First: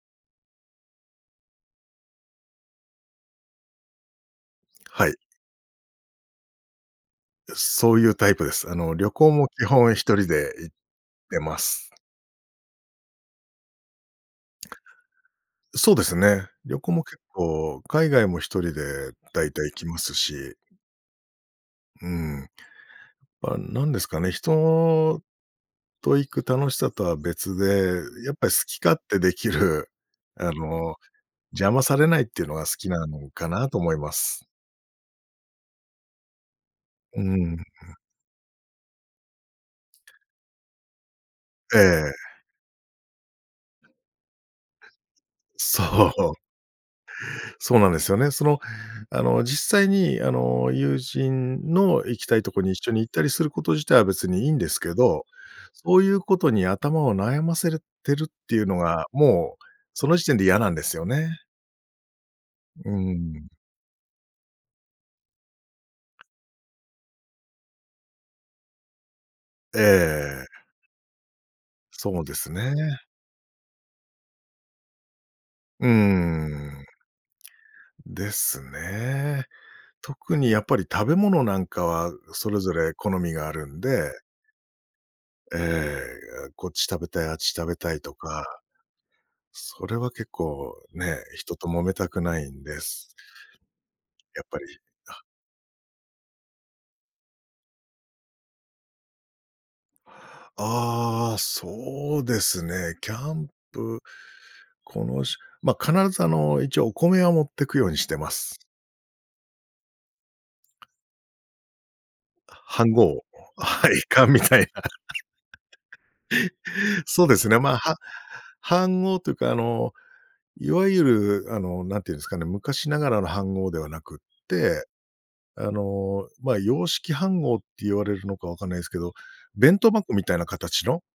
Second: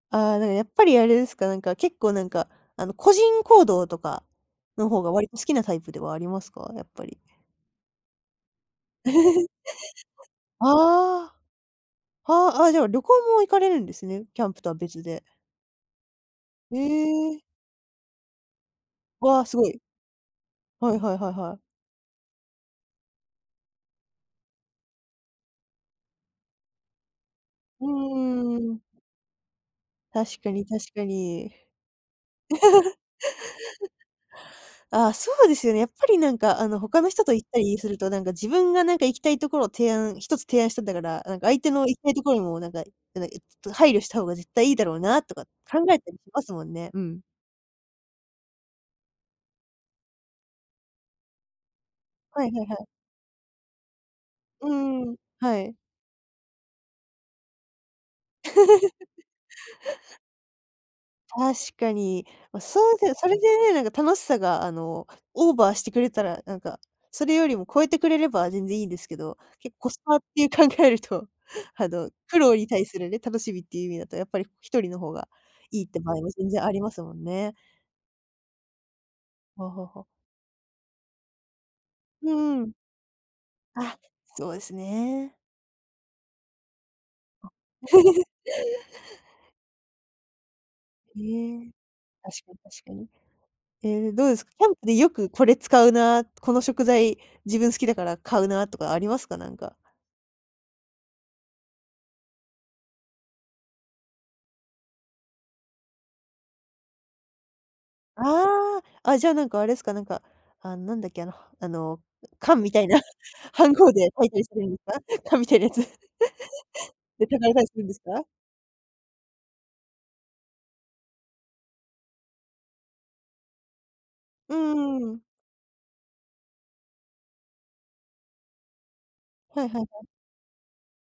ああ、なんかやっぱりあれですか、なんか結構なんか、あの、個人行動とか、の方はがい。割と好きなタイプではありますか？やっぱり。そういうタイプです。あの、旅行も 基本、一人で行っああ。てます。はあ、あ、じゃあ、旅行も行かれるんですね、キャンプとは別で。そうですね。旅行も結ええ。構、海外も一人でわあ、大す体ご行い。きますし。はいはいはいはい。うん。まあ、なんですかね、人と行く楽しさとは別うで、やっぱりー好きん。勝手できる、確かあに確の、かに。邪魔されないっていうのが好き なのかなと思います。ああ、そうですよね、やっぱりなんかあの、他のう人と行っん。たりすると、なんか自分がなんか行きたいところを提案、1つ提案したんだから、なんか相手えの行きたいところにえ。もなんか、なんか、え、ちょっと配慮した方が絶対いいだろうなとか、考そえたりしう。ますもんね。うん。そうなんですよね、その、あの、実際に、あの、友人の行きたいはいとこはいにはい。一緒に行ったりすること自体は別にいいんでうすけん、ど、はい。そういうことに頭を悩ませれるてるっていうのが、もうその時点で嫌なんですよね。確かに、まあ、そうーうでそれでん。ね、なんか楽しさがあの、オーバーしてくれたら、なんか、それよりも超えてくれれば全然いいんですけど、け、コスパっえてえ。考えると、あの、そうで苦す労にね。対するね、楽しみっていう意味だとやっぱり一人の方が、いいうっーて場合も全然ありまん。すもんね。ですね。はあはあはあ。特にやっぱり食べ物なんかは、うそーれん。ぞれ好みがあるんあ、でそうですね。ええ、こっち食べたい、あっあ。ち食べたいと か。それは結構、ね、へ人とえ。揉めたく確ないかにんで確かす。に。ええ、どうでやすっか、ぱキりャンプでよあ。くこれ使うな、この食材、自分好きだから買うなとかありますか？なんか。ああ、そうですね。キャンプ、このしま必ずあの、一応お米は持ってくようにしてあます。あ、あ、じゃあ、なんかあれすか、なんか、あ、なんだっけあのあの、缶みたい飯な、盒、飯盒はい、で炊い缶たみりしてたいるな。んですか？缶みたいなやつ。そでうで炊かすれね、たりますあ、るんではすか？飯盒というかあの、いわゆるあの、なんていうんですかね、昔ながらの飯盒ではなくっうて、ーん。あの、ま洋式飯盒って言われるのかわかんないすけど、はいは弁い当はい。箱みたいな形の